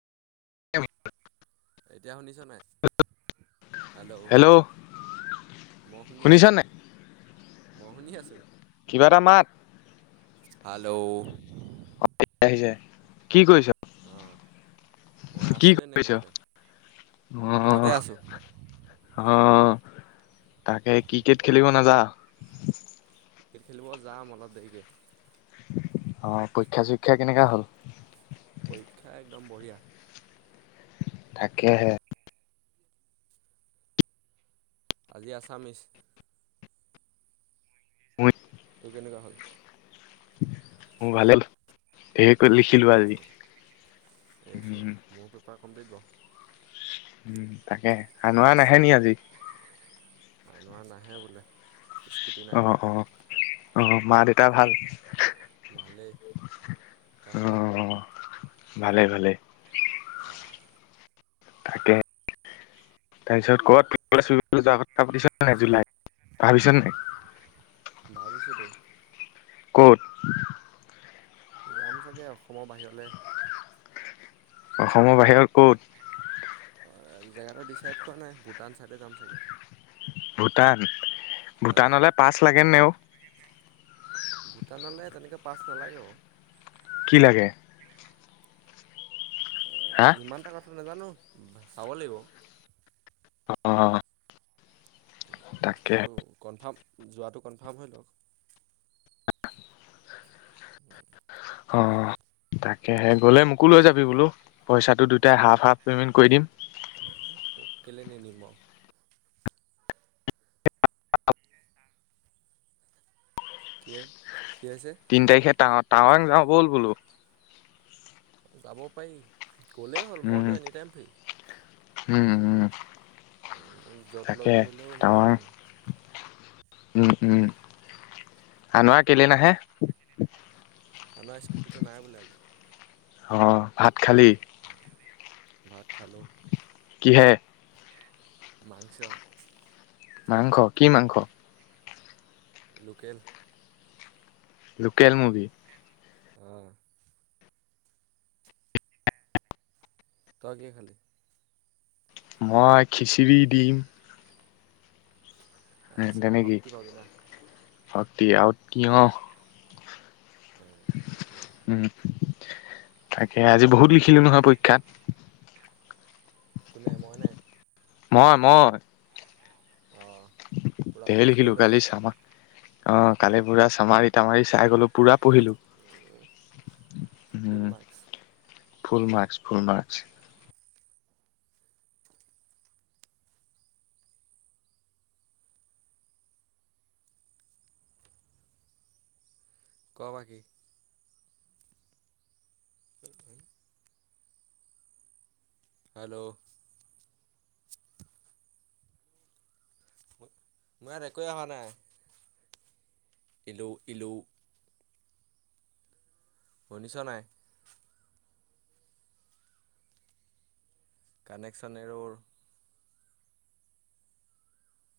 [inaudible] [unintelligible] শুনিছোঁ নে? হেল্ল' মই শুনি শুনিছ আছোঁ। নাই? মই শুনি আছোঁ, কিবা এটা মাত হেল্ল' [unintelligible] কি কৰিছোঁ? অঁ মই আছোঁ এনে ঘৰতে। ঘৰতে অ', আছোঁ। অ, তাকে ক্ৰিকেট খেলিব নাযা? ক্ৰিকেট খেলিব যাম, অলপ দেৰিকে। অ', পৰীক্ষা চৰীক্ষা কেনেকা হ'ল? পৰীক্ষা একদম বৰহিয়া। তাকেহে। আজি আছামিছ। [unintelligible] তোৰ কেনেকুৱা হ'ল? মোৰ ভালে ধেৰ লিখিলো আজি। উম, এইোৱা উম, মোৰ পেপাৰ কমপ্লিট বাৰু উম, তাকে আনোৱা নাহে নেকি আজি আনোৱাৰ নাহে [inaudible] অ', তাৰ। অ', অ', মা দেউতা ভাল ভালে, অ', তহতৰ অ', ভালে ভালে আহ তাকে তাৰপিছত কত [unintelligible] জুলাইত, ভাবিছ ন নাই ভাবিছিলো কত? যাম চাগে অসমৰ বাহিৰলে অসমৰ বাহিৰত ক'ত জেগাটো ডিচাইড কৰা নাই ভূটান চাইডে যাম চাগে ভূটান, ভূটানলৈ পাচ লাগে নে অ', ভূটানলৈ তেনেকে পাছ নালাগে অ', কি লাগে হা? ইমানটা কথা নাজানো, চাব লাগিব অ', তাকে বস্তুটো কনফাৰ্ম যোৱাটো কনফাৰ্ম হৈ লওক [unintelligible] অ', তাকেহে গ'লে মোকো লৈ যাবি বোলো, পইচাটো দুইটাই হাফ-হাফ পেমেণ্ট কৰি দিম তোক কেলে নিনিম আৰু অ', [unintelligible] কিয়ে তিনি তাৰিখে টা-টাৱাঙ যাওঁ ব'ল বোলো যাব পাৰি, গ'লেই হ'ল উম, মইতো এনি টাইম ফ্ৰী উম', উম' মোক য'ত লগ তাকে ধৰিলেও মই টাৱাং যাম উম, উম আনোৱা কেলে নাহে আমাৰ স্কুটিটো নাই বোলে আজি অহ' ভাত খালি ভাত খালো কিহেৰে মাংস মাংস, কি মাংস? লোকেল লোকেল মুৰ্গী অহ, তাই কি খালি? মই খিচিৰি দি আচ্ছা তেনেকেই, শক্তি পাবি না আৰু তি-তিয়হ ঠিকে আছে উম' তাকে, আজি বহুত লিখিলো নহয় পৰীক্ষাত কোনে, মই নাই মই, মই অঁ পূৰা ধেৰ পেজ লৈ লিখিলো লয়নে কালি চাম আ অ, ' কালি পুৰা চামাৰি তামাৰি চাই গ'লো পুৰা পঢ়িলো ফুল হম' মাৰ্কছ ফুল মাস্কচ, ফুল মাস্কচ। ক, বাকী। হেল্ল'। মই ইয়াত একোৱে অহা নাই। ইল্ল', ইল্ল'। শুনিছ নাই? কানেকচন, এ ৰ'ৰ।